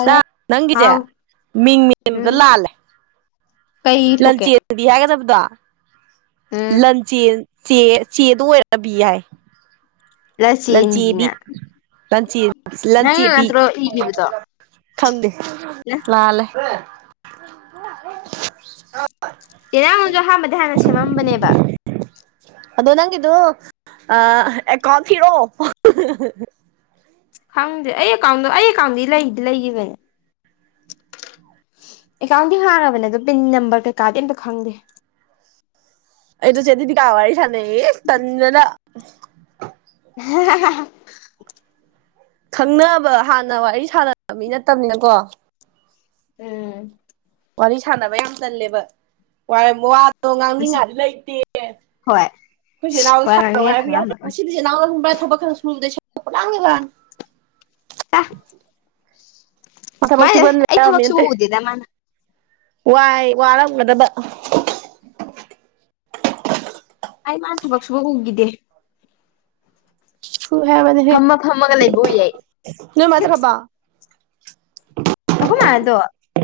ꯁꯥ ꯅꯪꯒꯤꯁꯦ ꯍꯥꯎ ꯃꯤꯡ ꯃꯤꯕꯗ ꯎꯝ ꯂꯥꯜꯂꯦ ꯀꯩ ꯊꯣꯛꯀꯦ ꯂꯟꯆꯦꯜꯗꯤ ꯍꯥꯏꯒꯗꯕꯗꯣ ꯎꯝ ꯂꯟꯆꯦꯜ ꯆꯦ ꯆꯦꯗ ꯑꯣꯏꯔꯕꯤ ꯌꯥꯏ ꯂꯟꯆ ꯄꯤ ꯂꯆꯦꯟꯒꯤꯅ ꯂꯟꯆ ꯂꯟꯆ ꯅꯪꯅ ꯑꯦ ꯄꯤ ꯅꯠꯇ꯭ꯔꯣ ꯏꯈꯤꯕꯗꯣ ꯈꯝꯗꯦ ꯂꯥꯜꯂꯦ ꯏꯔꯥꯡꯁꯨ ꯑꯍꯥꯟꯕꯗ ꯍꯥꯟꯅ ꯁꯦꯝꯃꯝꯕꯅꯦꯕ ꯑꯗꯣ ꯅꯪꯗꯨ ꯑ ꯑꯦꯀꯥꯎꯟ ꯊꯤꯔꯣ ꯈꯪꯗ꯭ꯔꯦ ꯑꯩ ꯑꯦꯀꯥꯎꯟꯗꯣ ꯑꯩꯀꯥꯎꯟꯗꯤ ꯂꯩꯗꯤ ꯂꯩꯈꯤꯕꯅꯦ ꯑꯦꯀꯥꯎꯟꯗꯤ ꯍꯥꯡꯔꯕꯅꯦ ꯑꯣ ꯄꯤꯟ ꯅꯝꯕꯔ ꯀꯩꯀꯥꯗꯤ ꯑꯇ ꯈꯪꯗꯦ ꯑꯩ ꯇ ꯆꯦꯗꯤꯗꯤ ꯀꯋꯥꯔꯁ ꯅ ꯇꯅ [inaudible] ꯈꯪꯅꯕ ꯍꯥꯟꯅ ꯋꯥꯔꯤ ꯁꯥꯟꯅꯕ ꯃꯤ ꯅꯠꯇꯕꯅꯤꯅꯀꯣ ꯎꯝ ꯋꯥꯔꯤ ꯁꯥꯟꯅꯕ ꯌꯥꯝ ꯆꯜꯂꯦꯕ ꯋꯥꯗꯣ ꯉꯥꯡꯅꯤꯡꯉꯥꯏꯗꯤ ꯂꯩꯇꯦ ꯍꯣꯏ ꯍꯧꯖꯤꯠ ꯍꯣꯏ ꯁꯥꯟꯣ ꯉꯥꯡꯅꯤꯡꯉꯥꯏ ꯍꯥꯏꯕꯤ ꯌꯥ ꯈꯪꯉꯝꯃꯔꯣꯏ ꯁꯤꯖꯤꯠ ꯅꯅꯥꯜ ꯍꯕ ꯊ ꯈꯔ ꯁꯗ ꯋꯥ ꯃ ꯃꯥꯁꯦ ꯃꯁꯨꯕꯟ ꯑꯩ ꯔꯝ ꯊꯕꯛ ꯁꯨꯕ ꯑꯠꯇ ꯎꯗꯦꯗ ꯃꯥꯅ ꯋꯥꯏ ꯋꯥꯔꯝꯕꯗꯕ ꯑꯩ ꯃꯥꯥꯟ ꯊꯕꯛ ꯁꯨꯕ ꯎꯈꯤꯗꯦ ꯍꯦ ꯃꯅꯤ ꯍꯦ ꯐꯝꯃ ꯐꯝꯃꯒ ꯂꯩꯕ ꯎꯏ ꯑꯩ ꯅ ꯃꯖꯦ ꯈꯕ ꯑꯈꯣꯏ ꯃꯥꯥꯟꯗꯣ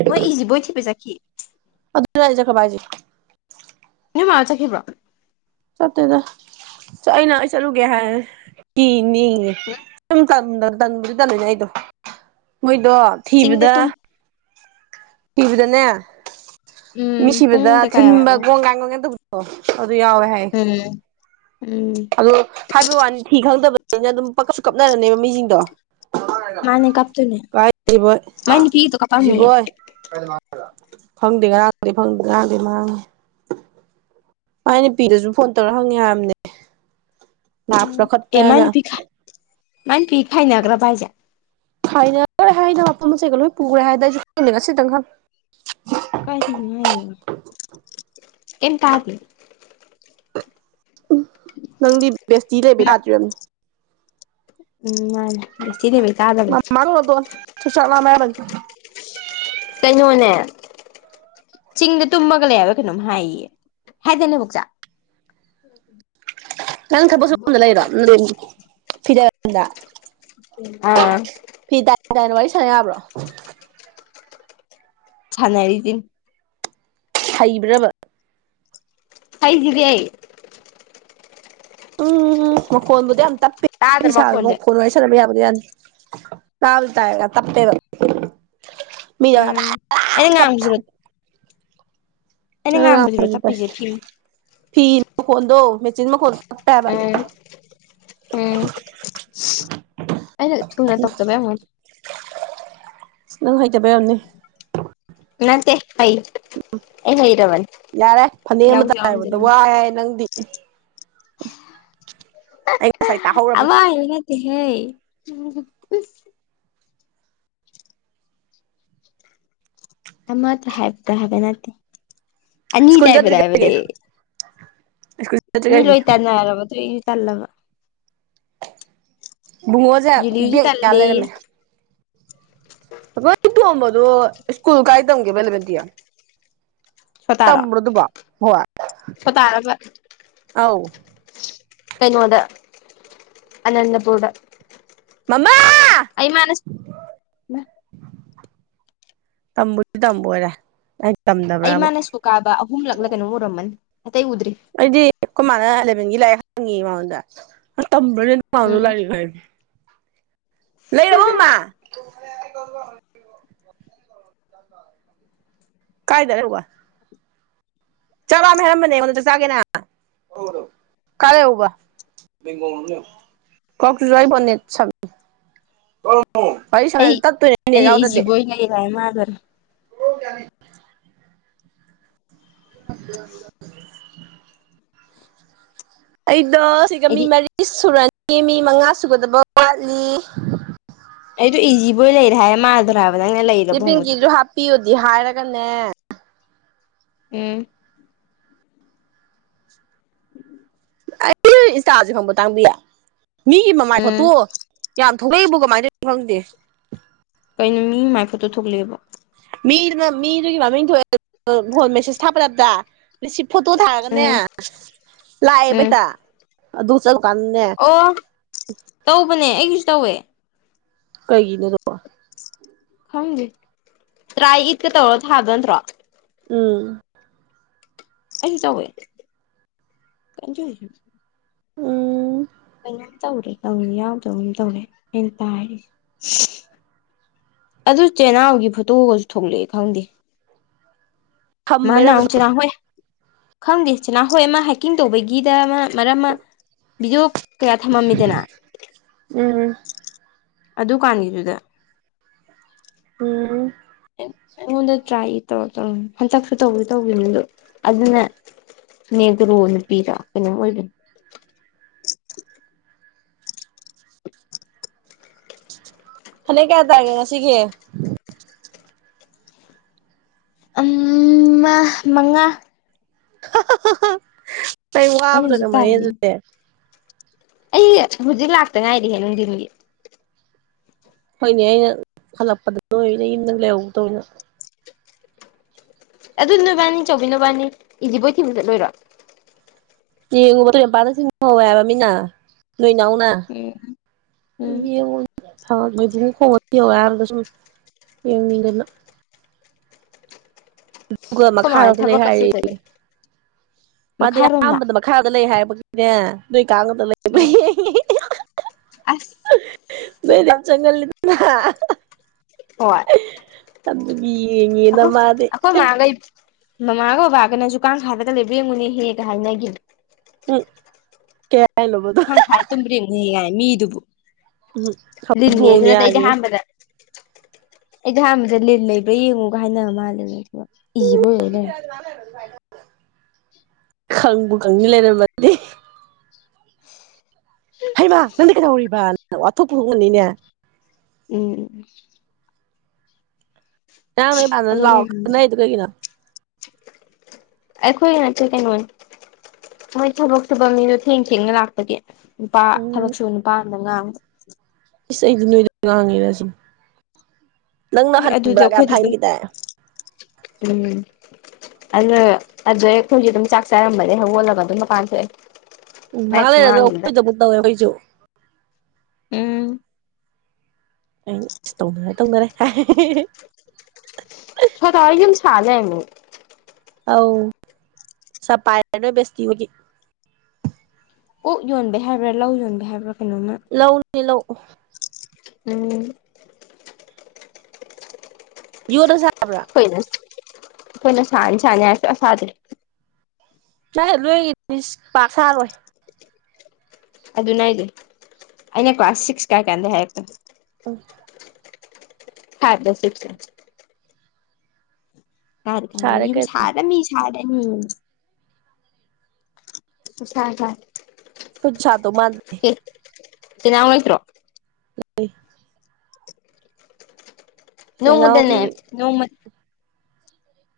ꯃꯣꯏ ꯏꯖꯤꯕꯣꯏ ꯊꯕꯦ ꯆꯈꯤ ꯖꯒꯄꯥꯏꯦ ꯅꯣꯏ ꯃꯥ ꯆꯠꯈꯤꯕꯕ꯭ꯔꯣ ꯁꯇꯗ ꯑꯩꯅ ꯆꯂꯨꯒ ꯍꯥꯏ ꯀꯅꯤ ꯆ ꯀ ꯇꯟꯕꯗꯤ ꯇꯜꯂꯣꯏꯅꯦ ꯑꯩꯗꯣ ꯃꯣꯏꯗꯣ ꯆꯤꯡꯗ ꯊꯤꯕꯗ ꯇꯨꯝ ꯁꯤꯕꯗꯅꯦ ꯃꯤ ꯎꯝ ꯁꯤꯕꯗ ꯄꯨꯡ ꯀꯩꯀꯥ ꯊꯤꯟꯕ ꯌꯥꯎꯋꯦꯕ ꯀꯣꯡꯒꯥꯏꯒꯒ ꯇꯧꯕ ꯑꯣ ꯑꯗꯨ ꯌꯥꯎꯋꯦ ꯍꯥꯏ ꯎꯝ ꯎꯝ ꯑꯗꯣ ꯍꯥꯏꯕ ꯋꯥꯅꯤ ꯊꯤ ꯈꯪꯗꯕꯅꯤꯅ ꯑꯗꯨꯝ ꯄꯁꯨ ꯀꯞꯅꯔꯅꯦꯕ ꯃꯤꯁꯤꯡꯗꯣ ꯃꯥꯅꯦ ꯀꯞꯇꯣꯏꯅꯦ ꯃꯥꯏ ꯅꯨꯄꯤꯒꯤꯗꯣ ꯀꯞꯄꯝꯅꯤꯌꯦ ꯀꯥꯏꯕꯣꯏ ꯐꯪꯗꯦ ꯉꯔꯥꯡꯗꯤ ꯐꯪꯗ ꯉꯥꯡꯗꯤ ꯃꯥꯡꯉꯤ ꯃ ꯅꯨꯄꯤꯗꯁꯨ ꯐꯣꯟ ꯇꯧꯔ ꯍꯪꯉꯦ ꯍꯥꯏꯔꯝꯅꯦ ꯎꯝ ꯑꯦ ꯃꯅꯤꯕꯤ ꯃꯅꯤꯄꯤ ꯈꯥꯏꯅꯒ꯭ꯔ ꯏꯖꯦ ꯍꯥꯏꯅꯦ ꯍꯥꯏꯅ ꯃꯐꯝ ꯃꯆꯩꯒ ꯂꯣꯏ ꯄꯨꯈ꯭ꯔꯦ ꯍꯥꯏꯅ ꯑꯩꯁꯨ ꯈꯒ ꯁꯤꯇꯪ ꯀꯔꯤꯉ ꯑꯦꯟ ꯇꯥꯗ ꯎ ꯅꯪꯗꯤ ꯕꯦꯁꯇꯤ ꯂꯩꯕ ꯌꯥꯗ꯭ꯝꯅꯤ ꯎꯝ ꯃꯥ ꯁ ꯏꯅꯦꯕ ꯃꯃꯥꯗꯣꯟ [inaudible] ꯀꯩꯅꯣꯅꯦ ꯆꯤꯡꯗ ꯇꯨꯝꯃꯒ ꯂꯩꯕ ꯀꯩꯅꯣꯝ ꯍꯥꯏꯌꯦ ꯍꯥꯏꯗꯅꯦꯕꯨꯛꯆꯥꯥ ꯑꯣ ꯅꯪ ꯊꯄ ꯁꯗ ꯂꯩꯔꯣ ꯐꯤꯗꯗ ꯑꯥ ꯌꯥꯕ꯭ꯔꯣ ꯆꯅ ꯍꯥꯏꯔꯤꯗꯤ ꯍꯩꯕ꯭ꯔꯕ ꯐꯥꯏꯚ ꯖꯤꯔꯤ ꯑꯩ ꯎꯝ ꯃꯈꯣꯟꯕꯨꯗꯤ ꯌꯥꯝ ꯇꯥꯗ꯭ꯔ ꯇꯞꯄꯤꯦ ꯁꯥꯕ ꯃꯈꯣꯟꯁꯦ ꯃꯈꯣꯟ ꯋꯥꯔꯤ ꯁꯥꯟꯅꯕ ꯌꯥꯝ ꯀꯥ ꯇꯑ ꯇꯦꯒ ꯃꯤ ꯑꯅ ꯀꯝꯁꯨꯨꯔ ꯑꯣꯗ ꯐꯤ ꯐꯤ ꯃꯈ ꯈꯣꯗꯣ ꯃꯦꯆꯅ ꯃꯈ ꯈꯣ ꯑꯞꯇꯕ ꯎꯝ ꯎꯝ ꯑꯩꯅ ꯊꯅ ꯇꯣꯛꯗꯕ ꯑꯃꯣꯟ ꯅꯪ ꯍꯩꯇꯕ ꯌꯥꯝꯅꯤ ꯅꯠꯇꯦ ꯍꯩ ꯎꯝ ꯑꯩ ꯍꯩꯔꯕꯅꯤ ꯌꯥꯔꯦ ꯐꯅꯦꯛ ꯌꯥꯎꯁꯨ ꯑꯃꯇ ꯌꯥꯎꯔꯝꯗꯦ ꯍꯥꯏꯕꯗ ꯅꯪ ꯋꯥ ꯌꯥ ꯅꯪꯗꯤ ꯑꯩ ꯉꯁꯥꯏ ꯇꯥꯍꯧꯔꯝꯃꯤ ꯑꯋꯥ ꯏꯩꯅꯗꯤ ꯍꯦ ꯃꯇ ꯍꯥꯏꯕꯗ ꯍꯥꯏꯕ ꯅꯠꯇꯦ ꯑꯅꯤꯗꯤ ꯁ꯭ꯀꯨꯜ ꯍꯥꯏꯕꯗ ꯍꯥꯏꯕꯗ ꯆꯠꯇ꯭ꯔꯤꯉꯩꯒꯤ ꯁ꯭ꯀꯨꯜ ꯃꯤ ꯆꯠꯇ꯭ꯔꯤꯉꯩꯒꯤ ꯂꯣꯏ ꯇꯥꯟꯅꯔꯕ ꯑꯗꯨ ꯇꯜꯂꯒ ꯕꯨꯡꯉꯣꯁꯦ ꯖꯤꯂꯤꯁꯨ ꯕꯦꯛ ꯃꯌꯥ ꯇꯜꯂꯤ ꯂꯩꯔꯝꯃꯦ ꯑꯗꯨꯣ ꯏꯁ꯭ꯀꯨꯜ ꯀꯥꯏꯗꯣꯡꯒꯦ ꯄꯂ ꯗꯤꯌꯥ ꯇ ꯁꯣꯇꯥꯔꯣ ꯃꯔꯗꯨꯕ ꯁꯣꯇꯥꯔꯕ ꯑꯥꯎ ꯀꯩꯅꯣꯗ ꯑꯅꯟꯗꯄꯨꯔꯨꯔ ꯃꯃꯥ ꯇꯝꯕꯨꯇ ꯇꯝꯕꯨꯔꯦ ꯑꯩ ꯃꯥꯅꯁꯨ ꯀꯥꯕ ꯑꯍꯨꯝꯂꯛꯂ ꯀꯩꯅꯣ ꯎꯔꯝꯃꯅꯤ ꯑꯩꯗꯤ ꯀꯣꯏꯃꯥꯟꯅ ꯑꯦꯂꯕꯦꯟꯒꯤ ꯂꯥꯏꯔꯤꯛ ꯍꯪꯉꯤ ꯃꯉꯣꯟꯗ ꯇꯝꯕ꯭ꯔ ꯅꯉꯥꯎꯅ ꯎꯝ ꯂ ꯈ ꯂꯩꯔꯕꯃꯣꯃ ꯀꯥꯏꯗꯔꯣꯒ ꯆꯕ ꯃ ꯍꯅꯦ ꯆ ꯆꯒꯦꯅ ꯀꯔꯦ ꯎꯕ ꯀ ꯁ ꯄꯩꯁ ꯑꯩ ꯇꯠ ꯇꯨꯗꯤ ꯑꯩꯗꯤ ꯌꯥꯎꯗꯗꯤꯦ ꯏꯖꯤꯕꯣꯏ ꯂꯩꯔꯦ ꯍꯥꯏ ꯃꯥꯜꯂꯨꯔꯦ ꯍ ꯌꯥꯅꯤ [unintelligible] ꯑꯩꯗꯣ ꯁꯤꯒ ꯃꯤ ꯑꯩꯗꯤ ꯃꯔꯤ ꯁꯨꯔꯦꯟ ꯃꯤ ꯃꯤ ꯃꯉꯥ ꯁꯨꯒꯗꯕ ꯋꯥꯠꯂꯤ ꯑꯩꯣ ꯏꯖꯤꯕꯣꯏ ꯂꯩꯔꯤ ꯊꯦ ꯃꯥꯗꯔ ꯁꯤ ꯄꯤꯡꯒꯤꯗꯨ ꯍꯥꯞꯄꯤꯌꯨꯗꯤ ꯍꯥꯏꯔꯒꯅꯦ ꯑꯦ ꯑꯩ ꯏꯟꯁꯇꯥꯁꯦ ꯍꯪꯕ ꯇꯥꯡꯕꯤꯌꯦ ꯃꯤꯒꯤ ꯃꯃꯥꯏ ꯎꯝ ꯐꯣꯠꯇꯣ ꯌꯥꯝ ꯊꯣꯛꯂꯛꯩꯕꯨ ꯀꯃꯥꯏꯅꯣ ꯈꯪꯗꯦ ꯀꯩꯅꯣ ꯃꯤ ꯃꯥꯏ ꯐꯠꯇꯣ ꯊꯣꯛꯂꯛꯦꯕ ꯃꯤꯗꯨꯅ ꯃꯤꯗꯨꯒꯤ ꯃꯃꯤꯡꯑꯦ ꯐꯣꯟ ꯃꯦꯁꯦꯁ ꯊꯥꯄꯂꯕ꯭ꯔ ꯁꯤ ꯐꯣꯇꯣ ꯊꯥꯔꯒꯅꯦ ꯎꯝ ꯎꯝ ꯂꯥꯛꯑꯦꯕꯩꯇ ꯑꯗꯨ ꯆꯠꯂ ꯀꯟꯅ ꯅꯦ ꯏꯪꯂꯤꯁ ꯇꯧꯋꯦ ꯀꯩꯒꯤꯅ ꯊ ꯈꯪꯗꯦ ꯇꯔꯥ ꯏꯠꯀ ꯇꯧꯔꯣ ꯊꯥꯕ ꯅꯠꯇ꯭ꯔꯣ ꯎꯝ ꯀꯩꯅ ꯆꯎ ꯀ ꯎꯝ ꯀꯩꯅꯣꯝ ꯇꯧꯔꯦ ꯇꯧꯅꯤ ꯌꯥꯎꯗꯕꯝ ꯇꯧꯔꯦ ꯑꯩꯅ ꯇꯥꯔꯤꯁꯦ ꯑꯗꯨ ꯆꯦꯅꯥꯎꯒꯤ ꯐꯣꯇꯣꯒꯁꯨ ꯊꯣꯛꯂꯛꯑꯦ ꯈꯪꯗꯦ ꯃꯥꯅ ꯑꯃꯨꯛ ꯊꯝꯕꯩꯔꯕꯗꯣ ꯆꯤꯅꯥꯍꯣꯏ ꯈꯪꯗꯦ ꯆꯦꯅꯥꯍꯣꯏ ꯑꯃ ꯍꯥꯏꯛꯀꯤꯡ ꯇꯧꯕꯒꯤꯗ ꯑꯃ ꯃꯔꯝ ꯚꯗꯤꯑꯣ ꯀꯌꯥ ꯊꯝꯃꯝꯃꯤꯗꯅ ꯎꯝ ꯑꯗꯨ ꯀꯥꯟꯒꯤꯗꯨꯗ ꯎꯝ ꯑꯩꯉꯣꯟꯗ ꯇ꯭ꯔꯥꯏ ꯇꯧꯔꯣ ꯇꯧꯔ ꯍꯟꯇꯛꯁꯨ ꯇꯧ ꯇꯧꯒꯤꯕꯅꯤ ꯑꯗꯨ ꯑꯗꯨꯅꯦ ꯅꯗꯔꯣꯅ ꯄꯤꯔ ꯀꯩꯅ [unintelligible] [inaudible] ꯐꯅ‌ꯦꯛ ꯀꯌꯥ ꯇꯥꯏꯒ‌ꯦ ꯉꯁꯤꯒꯤ ꯎꯝ ꯃꯉꯥ ꯑꯩ ꯑꯩꯅ ꯋꯥꯕꯗ ꯍꯧꯖꯤꯛ ꯑꯗꯨꯃꯥꯏ ꯇꯥꯏꯁꯤꯅ ꯑꯗꯨꯗꯤ ꯑꯩ ꯍꯧꯖꯤꯛ ꯂꯥꯛꯇ ꯉꯥꯏꯔꯤꯍ‌ꯦ ꯅꯨꯡꯊꯤꯟꯒꯤ ꯍꫭꯏꯅꯦ ꯑꯩꯅ ꯍꯜꯂꯛꯄꯗ ꯅꫭꯏ ꯅꯌꯨꯗ ꯂꯩꯍꯧꯗꯧꯅ ꯑꯗꯨ ꯅꯣꯏꯕꯥꯅꯤ ꯆꯥꯎꯧꯕꯤꯅꯕꯅꯕꯅꯤ ꯏꯖꯤꯕꯣꯏ ꯊꯤꯕ ꯆꯠꯂꯨꯏꯔꯣ ꯌꯥꯅ [unintelligible] ꯅꯣꯏ ꯅꯥꯎꯅ ꯎꯝ ꯎꯝ ꯍꯥ ꯃꯣꯏꯕꯨꯡ ꯈꯣꯡꯉ ꯊꯤ ꯍꯥꯏꯕꯗꯨꯗ ꯁꯨꯝ ꯌꯦꯡꯅꯤꯡꯗꯅ ꯑꯗꯨꯒ ꯈꯣꯏ ꯃꯈꯥ ꯃꯥ ꯍꯣꯏ ꯑꯃꯣꯝꯇ ꯂꯩ ꯊꯕꯛꯀ ꯍꯥꯏꯔꯤ ꯁꯨꯗꯒꯩ [unintelligible] ꯃꯥꯗꯤ ꯃꯈꯥꯔꯣꯝꯗ ꯑꯍꯥꯟꯕꯗ ꯃꯈꯥꯗ ꯂꯩ ꯍꯥꯏꯕꯒꯤꯅꯦ ꯅꯣꯏ ꯀꯥꯡꯕꯗ [unintelligible] ꯂꯩꯕ ꯎꯝ ꯑꯁ ꯅꫭꯏꯗ ꯌꯥꯝꯝ ꯆꯪꯒꯜ ꯂꯤꯗꯅ ꯍꫭꯏ ꯌꯦꯡꯉꯦꯅ ꯑꯈꯣ ꯃꯥꯗꯤ ꯑꯈꯣꯏ ꯃꯒ ꯃꯃꯥꯒ ꯕꯥꯒꯅꯁꯨ ꯀꯥꯡꯈꯥꯗꯒ ꯂꯩꯕꯔ ꯌ‌ꯦꯡꯉꯨꯅꯦꯍꯦ ꯍꯥꯏꯅꯈꯤꯕꯅ‌ꯦ ꯎ ꯀꯌꯥ [unintelligible] ꯀꯥꯡ ꯈꯥꯗ ꯇꯨꯝꯕ꯭ꯔꯥ ꯌ‌ꯦꯡꯉꯨꯅ‌ꯦ ꯃꯤꯗꯨꯕꯨ ꯎꯝ ꯂꯤꯟꯅ‌ꯦꯖꯨ ꯍꯧꯗꯣꯡꯅꯤ ꯅꯠꯇ‌ꯦ ꯅꯠꯇ ꯑꯩꯗꯤ ꯍꯥꯏꯔꯤ ꯑꯍꯥꯟꯕꯗ ꯑꯩꯗꯤ ꯑꯍꯥꯟꯕꯗ ꯂꯤꯟ ꯂꯩꯕ꯭ꯔꯥ ꯌꯦꯡꯉꯨꯒ ꯍꯥꯏꯅꯕ ꯃꯥꯜꯂꯦ ꯑꯗꯨꯒ ꯏꯕꯨ ꯑꫭꯏ‌ꯂꯩꯔꯝꯃꯤ ꯈꯪꯕꯨ ꯈꯪꯅꯤ ꯂꯩꯔꯝꯃꯗꯤ ꯍꯩꯃ ꯅꯪꯗꯤ ꯀꯩꯗꯧꯔꯤꯕꯅ ꯋꯥꯊꯣꯛ ꯄꯨ ꯊꫭꯛꯑꯝꯒꯅꯤꯅꯦ ꯎꯝ ꯌꯥꯥꯟ ꯑꯗꯨ ꯂꯩꯔꯝꯗ꯭ꯔꯦ ꯂꯥꯛꯑꯣꯗꯨ ꯀꯩꯅ [unintelligible] ꯑꯩꯈꯣꯏꯅꯠꯇ ꯀꯩꯅꯣ ꯃꯣꯏ ꯊꯕꯛ ꯁꯨꯕ ꯃꯤꯗꯣ ꯊꯦꯡ ꯊꯦꯡꯅ ꯂꯥꯛꯄꯒꯤ ꯅꯨꯄꯥ ꯎꯝ ꯊꯕꯛꯁꯨ ꯅꯨꯄꯥ ꯑꯝꯗ ꯉꯥꯡꯕ ꯏꯁ ꯑꯩꯗꯤ ꯅꫭꯏꯗ ꯉꯥꯡꯔꯤ ꯁꯤꯅꯤ ꯅꯪꯅ ꯑꯦ ꯑꯗꯨꯗ ꯍꯟꯕ꯭ꯔꯥ ꯀꯥ ꯌꯥꯝ ꯑꯩꯈꯣꯏꯗ ꯑꯗꯨꯝ ꯍꯥꯏꯈꯤ ꯗꯥꯏ ꯑꯩꯅ ꯑꯗꯩ ꯍꯈꯣꯏꯖꯨ ꯑꯗꯨꯝ ꯆꯥꯛ ꯆꯥꯔꯝꯕꯅꯦ ꯍꯧꯒꯣꯜꯂꯒ ꯑꯗꯨꯝ ꯃꯀꯥꯟ ꯊꯣꯛꯑꯦ ꯎꯝ ꯃꯥꯏ ꯉꯩꯍꯥꯛ ꯂꯩꯔꯒ ꯈꯨꯉꯥꯡꯗꯨꯗ ꯑꯈꫭꯏꯗ ꯑꯍꯨꯛ ꯇꯧꯋ‌ꯦ ꯑꯣꯈꫭꯏꯁꯨ ꯎꯝ ꯑꯁ ꯇꯧꯅꯔꯦ ꯇꯧꯅꯔꯦ ꯁꫭꯗꯥ ꯍꫭꯏ ꯌꯨꯝ ꯁꯥ ꯂꯩꯔꯝꯃ‌ꯦꯅ‌ꯦ ꯑꯧ ꯁꯄꯅ ꯦꯁ ꯊꯕꯒꯤ ꯑꯣꯛ ꯌꯣꯟꯕꯦ ꯍꯥꯏꯕ꯭ꯔꯥ ꯂꯧ ꯌꯣꯟꯕ ꯍꯥꯏꯕ꯭ꯔꯥ ꯀꯩꯅꯣꯝꯃ ꯂꯧꯅꯤ ꯂꯧ ꯎꯝ ꯌꯗꯁ [unintelligible] ꯑꯈꫭꯏꯅ ꯑꯈꫭꯏꯅ ꯁꯥꯅꯤ ꯁꯥꯅꯤ ꯍꯥꯏꯔꯥ ꯁꯨꯡꯁꯥ ꯁꯥꯗ‌ꯦ ꯁꯗ ꯂꯣꯏꯒꯤ ꯃꯤꯅꯤꯁ ꯄꯥꯛ ꯁꯥꯔꯣꯏ [unintelligible] ꯑꯗꯨꯅ‌ꯦ ꯍꯥꯏꯖ‌ꯦ ꯑꯩꯅ ꯀ꯭ꯂꯥꯁ ꯁꯤꯛꯁ ꯀꯥꯏ ꯀꯥꯟꯗꯩ ꯍꯥꯏꯔꯛꯄꯅ‌ꯦ [unintelligible] ꯐ꯭ꯋꯥꯞ ꯂꯥ ꯁꯤꯛꯁ ꯂꯥ ꯀꯔ ꯁꯥꯔꯦ ꯀꯥꯟꯗꯩ ꯌꯨꯝ ꯀꯩꯅꯣ ꯁꯥꯔꯗꯃꯤ ꯁꯥꯔꯗꯃꯤ ꯁ ꯊ [unintelligible] ꯐꯨꯠ ꯁꯥꯗ ꯃꯥꯥꯟ ꯅ ꯉꯁꯣ ꯂꯩ ꯅꯣꯡꯃꯗꯅꯦ ꯄꯦꯅꯥꯎꯗꯤ ꯅꯣꯡꯃ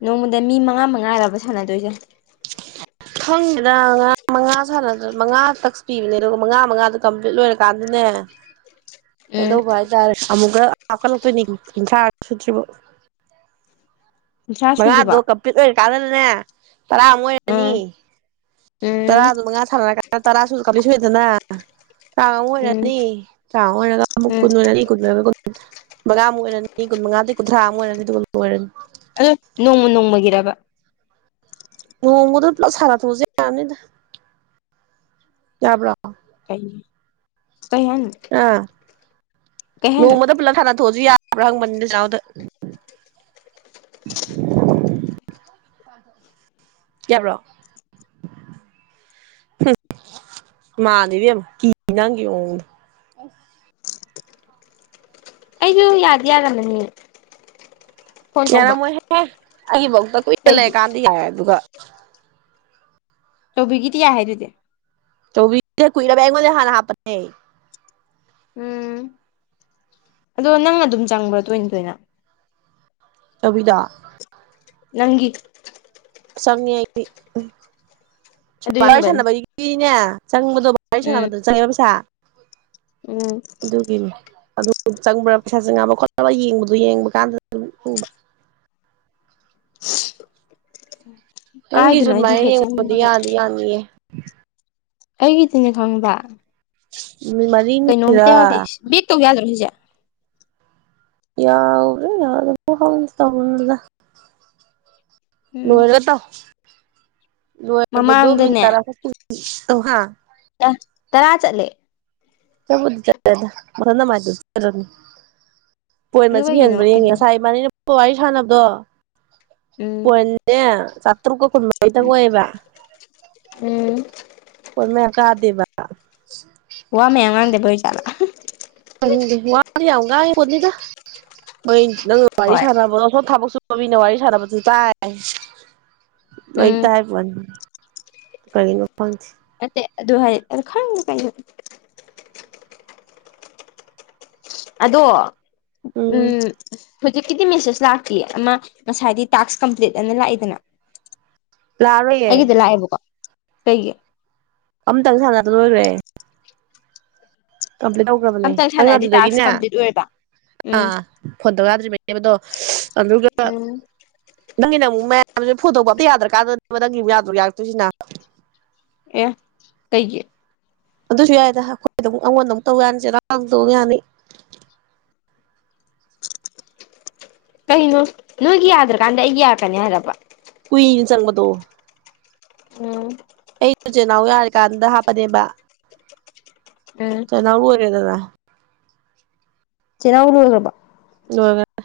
ꯅꯣꯡꯃꯗ ꯃꯤ ꯃꯉꯥ ꯃꯉꯥꯔꯕ ꯁꯥꯟꯅꯗꯣꯏꯁꯦ ꯈꯪ ꯁꯤꯅ ꯉꯔꯥꯡ ꯃꯉꯥ ꯁꯥꯟꯅꯗ ꯃꯉꯥ ꯇꯛꯁ ꯄꯤꯕꯅꯦ ꯑꯗꯨꯒ ꯃꯉꯥ ꯃꯉꯥꯗꯨ ꯀꯝꯄ꯭ꯂꯤꯠ ꯂꯣꯏꯔꯀꯥꯟꯗꯅꯦ [unintelligible] ꯎꯝ ꯀꯩꯗꯧꯕ ꯍꯥꯏꯇꯥꯔꯦ ꯑꯃꯨꯛꯀ ꯍꯥꯞꯀꯠꯂꯛꯇꯣꯏꯅꯤ ꯀꯟꯊ꯭ꯔꯥ ꯁꯨꯇ꯭ꯔꯤꯕꯧ ꯀꯨꯟꯊ꯭ꯔꯥ ꯁꯨꯗ꯭ꯔꯤꯕꯣ ꯃꯉꯥꯗꯣ ꯀꯝꯄꯤꯠꯔ ꯀꯥꯟꯗꯅꯦ ꯇꯔꯥ ꯑꯃꯨꯛ ꯎꯝ ꯑꯣꯏꯔꯅꯤ ꯎꯝ ꯇꯔꯥꯗꯨ ꯃꯉꯥ ꯁꯥꯟꯅꯔ ꯇꯔꯥ ꯁꯨ ꯀꯝꯄ꯭ꯂꯤꯠ ꯁꯨꯏꯗꯅ ꯇ꯭ꯔꯥꯉꯥꯃꯩꯛ ꯎꯝ ꯑꯣꯏꯔꯅꯤ [unintelligible] ꯑꯃꯨꯛ ꯎꯝ ꯀꯨꯟ ꯑꯣꯏꯔꯅꯤ ꯀꯨꯟ ꯂꯣꯏꯔꯒ [unintelligible] ꯃꯉꯥꯃꯨꯛ ꯑꯣꯏꯔꯅꯤ ꯀꯨꯟꯃꯉꯥꯗꯒꯤ ꯀꯨꯟꯊ꯭ꯔꯥ ꯑꯃꯨ ꯑꯣꯏꯔꯅꯤ ꯑꯗꯨꯒ ꯂꯣꯏꯔꯅꯤ ꯑꯗꯣ ꯅꯣꯡꯃ ꯅꯣꯡꯃꯒꯤꯔꯕ ꯅꯣꯡꯃꯗ ꯄꯨꯂꯞ ꯁꯥꯟꯅꯊꯣꯛ ꯑꯁꯨ ꯌꯥꯅꯤꯗ ꯌꯥꯕ꯭ꯔꯣ ꯀꯩ ꯍꯥꯏꯅꯣ ꯑꯥ ꯀꯩ ꯍꯥꯏꯅꯣ ꯅꯣꯡꯃꯗ ꯄꯨꯂꯞ ꯁꯥꯟꯅ ꯊꯣꯛꯑꯁꯨ ꯌꯥꯕ꯭ꯔꯥ ꯍꯪꯕꯅꯤꯗ ꯆꯦ ꯅꯥꯎꯗ [unintelligible] ꯌꯥꯕ꯭ꯔꯣ ꯍꯨꯝ ꯃꯥꯜꯂꯤ ꯏꯕꯦꯝꯃ ꯀꯤ ꯅꯪꯒꯤ ꯃꯑꯣꯡ ꯑꯩꯁꯨ ꯌꯥꯗꯤ ꯌꯥꯔꯝꯃꯅꯤ ꯐꯣꯟ ꯇꯧꯕ ꯌꯥꯔꯝꯃꯣꯏꯍꯦ ꯑꯩꯒꯤꯐꯧꯗ ꯀꯨꯏꯅ ꯀꯩꯒꯤ ꯂꯩꯔꯀꯥꯟꯗꯤ ꯌꯥꯏ ꯑꯗꯨꯒ ꯆꯧꯕꯤꯒꯤꯗꯤ ꯌꯥꯏ ꯍꯥꯏꯗꯨꯗꯤ ꯆꯧꯕꯤꯒ ꯀꯨꯏꯔꯝꯅꯦ ꯑꯩꯉꯣꯟꯗꯩ ꯍꯥꯟꯅ ꯍꯥꯞꯄꯅꯦ ꯎꯝ ꯑꯗꯣ ꯅꯪ ꯑꯗꯨꯝ ꯆꯪꯕ꯭ꯔꯣ ꯇꯣꯏꯅ ꯇꯣꯏꯅ ꯆꯧꯕꯤꯗꯣ ꯅꯪꯒꯤ ꯆꯪꯉꯦ ꯑꯩꯗꯤ ꯑꯗꯨ [unintelligible] ꯋꯥꯔꯤ ꯌꯨꯝꯒꯅꯤ ꯁꯥꯟꯅꯕꯩꯗꯤꯅꯦ ꯆꯪꯕꯗꯣ ꯋꯥꯔꯤ ꯎꯝ ꯁꯥꯟꯅꯕꯗ ꯆꯪꯉꯦꯕ ꯄꯩꯁꯥ ꯎꯝ ꯑꯗꯨꯒꯤꯅꯤ ꯑꯗꯨ ꯆꯪꯕ꯭ꯔꯥ ꯄꯩꯁꯥ ꯆꯪ ꯉꯕ ꯈꯣꯠꯄꯒ ꯌꯦꯡꯕꯗꯨ ꯌꯦꯡꯕ ꯀꯥꯟꯗ ꯑꯗꯨꯝ [unintelligible] ꯀꯥꯏꯗꯅꯣ ꯅꯪꯒꯤꯁꯨ ꯑꯩꯗꯤ ꯑꯗꯨꯃꯥꯏꯅ ꯍꯦꯛ ꯌꯦꯡꯕꯗꯤ ꯆꯪꯕꯒ ꯌꯥꯗꯤ ꯌꯥꯅꯤꯌꯦ ꯑꯩꯒꯤꯗꯤꯅꯦ ꯈꯪꯕ꯭ꯔꯥ ꯅꯨꯃꯤꯠ ꯃꯔꯤꯅꯤꯔꯥ ꯀꯩꯅꯣꯝꯇ ꯌꯥꯎꯗꯦ ꯕꯦꯛꯇꯧ ꯌꯥꯗ꯭ꯔꯣ ꯁꯤꯁꯦ ꯌꯥꯕ ꯌꯥꯗꯕ꯭ꯔ ꯈꯪꯗꯦ ꯇꯧꯅꯨꯗ ꯎꯝ ꯂꯣꯏꯔꯒ ꯇꯧ ꯂꯣꯏꯕꯗꯣ ꯃꯤꯟ ꯃꯃꯥꯡꯗꯅꯦ [unintelligible] ꯇꯔꯥ ꯆꯠꯂꯦ [unintelligible] ꯄꯣꯏ ꯑꯗꯨ ꯃꯁꯤꯡ ꯀꯩꯒꯤꯅꯣ ꯍꯟꯕ꯭ꯔ ꯌꯦꯡꯒꯦ ꯀꯩꯅꯣ ꯉꯁꯥꯏ ꯏꯕꯦꯅꯤꯅ ꯋꯥꯔꯤ ꯁꯥꯟꯅꯕꯗꯣ ꯎꯝ ꯄꯣꯏꯟꯅꯦ ꯇꯔꯨꯛꯀ ꯀꯨꯟꯃꯔꯤ ꯇꯪ ꯑꯣꯏꯌꯦꯕ ꯎꯝ ꯄꯣꯏꯟ ꯃꯌꯥꯝ ꯀꯥꯗꯦꯕ ꯋꯥ ꯃꯌꯥꯝ ꯉꯥꯡꯗꯕꯩ ꯑꯣꯏꯖꯥꯠꯂꯣ [unintelligible] ꯋꯥꯗꯤ ꯌꯥꯝ ꯉꯥꯏꯉꯤꯄꯣꯠꯅꯤꯗ ꯃꯩ ꯅꯪ ꯋꯥꯔꯤ ꯍꯣꯏ ꯁꯥꯟꯅꯕꯗꯣꯁꯣ ꯊꯕꯛꯁꯨ ꯀꯣꯕꯤꯅ ꯋꯥꯔꯤ ꯁꯥꯟꯅꯕꯁꯨ ꯇꯥꯏ ꯂꯣꯏ ꯎꯝ ꯇꯥꯏꯄꯣꯠꯅꯤ ꯀꯩꯅꯣ ꯈꯪꯗꯦ ꯅꯠꯇꯦ ꯑꯗꯨ ꯍꯥꯏ ꯑꯗꯨ ꯈꯪꯗꯦ ꯀꯩꯅꯣ ꯑꯗꯣ ꯎꯝ ꯍꯨꯖꯤꯛꯀꯤꯗꯤ ꯃꯦꯁꯦꯁ ꯂꯥꯛꯇꯦ ꯑꯃ ꯉꯁꯥꯏꯗꯤ ꯇꯥꯛꯁ ꯀꯝꯄ꯭ꯂꯤꯠ ꯑꯅ ꯂꯥꯛꯏꯗꯅ ꯂꯥꯛꯑꯔꯣꯏꯌꯦ ꯑꯩꯒꯤꯗ ꯂꯥꯛꯑꯦꯕꯀꯣ ꯀꯩꯒꯤ ꯑꯝꯇꯪ ꯁꯥꯟꯅꯗ ꯂꯣꯏꯒ꯭ꯔꯦ ꯀꯝꯄ꯭ꯂ ꯇꯧꯈ꯭ꯔꯕꯅꯦ ꯑꯝꯇꯪ ꯅꯪ ꯁꯥꯟꯅꯔꯗꯤ ꯇꯥꯛꯁ ꯑꯗꯨꯗꯒꯤꯅꯦ ꯀꯝꯄ꯭ꯂꯤꯠ ꯑꯣꯏꯔꯕ ꯎꯝ ꯑꯥ ꯐꯣꯟꯠꯇꯧ ꯌꯥꯗ꯭ꯔꯤꯕꯅꯦꯕꯗꯣ ꯑꯗꯨꯒ ꯎꯝ ꯅꯪꯒꯤꯅ ꯑꯃꯨꯛ ꯃꯌꯥꯝꯁ ꯐꯣꯟꯊꯣꯛꯄ ꯑꯝꯇ ꯌꯥꯗ꯭ꯔꯀꯥꯟꯗꯅꯦꯕ ꯅꯪꯒꯤ ꯑꯃꯨꯛ ꯌꯥꯗ꯭ꯔꯣ ꯌꯥꯔꯛꯇꯣꯏꯁꯤꯅ ꯑꯦ ꯀꯩꯒꯤ ꯑꯗꯨꯁꯨ ꯌꯥꯏꯗ ꯑꯩꯈꯣꯏ ꯑꯗꯨꯝ ꯑꯩꯉꯣꯟꯗ ꯑꯃꯨ ꯇꯧ ꯌꯥꯅꯤ ꯆꯦꯅꯥꯎꯗꯃꯨꯛ ꯇꯧ ꯌꯥꯅꯤ ꯀꯩꯅꯣ ꯅꯣꯏꯒꯤ ꯌꯥꯗ꯭ꯔꯀꯥꯟꯗ ꯑꯩ ꯌꯥꯔꯛꯀꯅꯤ ꯍꯥꯏꯔꯕ ꯀꯨꯏꯅ ꯆꯪꯕꯗꯣ ꯎꯝ ꯏꯆꯤꯟ ꯏꯅꯥꯎ ꯌꯥꯔꯀꯥꯟꯗ ꯍꯥꯞꯄꯅꯦꯕ ꯎꯝ ꯆꯦꯅꯥꯎ ꯂꯣꯏꯔꯦꯗꯅ ꯆꯦꯅꯥꯎ ꯂꯣꯏꯒꯔꯕꯣ ꯂꯣꯏꯒꯔꯦ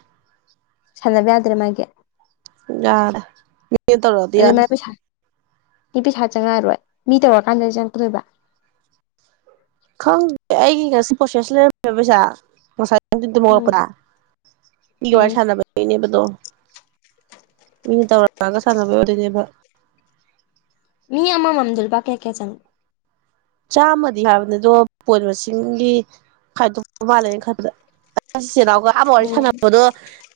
ꯁꯥꯟꯅꯅꯕ ꯌꯥꯗ꯭ꯔꯦ ꯃꯥꯒꯤ ꯌꯥ ꯃꯤ ꯇꯔꯗꯤ ꯌꯥ ꯅꯨꯄꯤ ꯁꯥ ꯆꯉꯛꯑꯔꯣꯏ ꯃꯤ ꯇꯧꯔꯀꯥꯟꯗ ꯆꯪꯉꯛꯀꯗꯣꯏꯕ ꯈꯪꯗꯦ ꯑꯩꯒꯤ ꯉꯁꯤ ꯄ꯭ꯔꯣꯁꯦꯁ ꯂꯩꯔꯝꯃꯦꯕ ꯄꯩꯁꯥ ꯉꯁꯥꯏ ꯎꯝ ꯃꯣꯛꯄ꯭ꯔꯥ ꯋꯥꯔꯤ ꯎꯝ ꯁꯥꯟꯅꯕꯅꯦꯕꯗꯣ ꯃꯤꯅ ꯇꯧꯔꯛꯑꯒ ꯁꯥꯟꯅꯕ ꯑꯣꯏꯗꯣꯏꯅꯦꯕ ꯃꯤ ꯑꯃꯥ ꯃꯝꯗꯜꯕ ꯀꯦ ꯀꯌꯥ ꯆꯪ ꯆꯥꯝꯃꯗꯤ ꯍꯥꯏꯕꯅꯤ ꯑꯗꯣ ꯄꯣꯏ ꯃꯁꯤꯡꯒꯤ ꯈꯥꯏꯗꯣꯛ ꯃꯥꯜꯂꯦꯅ ꯈꯟꯕꯗꯆꯅꯥꯎꯒ ꯑꯃ ꯋꯥꯔꯤ ꯎꯝ ꯁꯥꯟꯅꯕꯗꯣ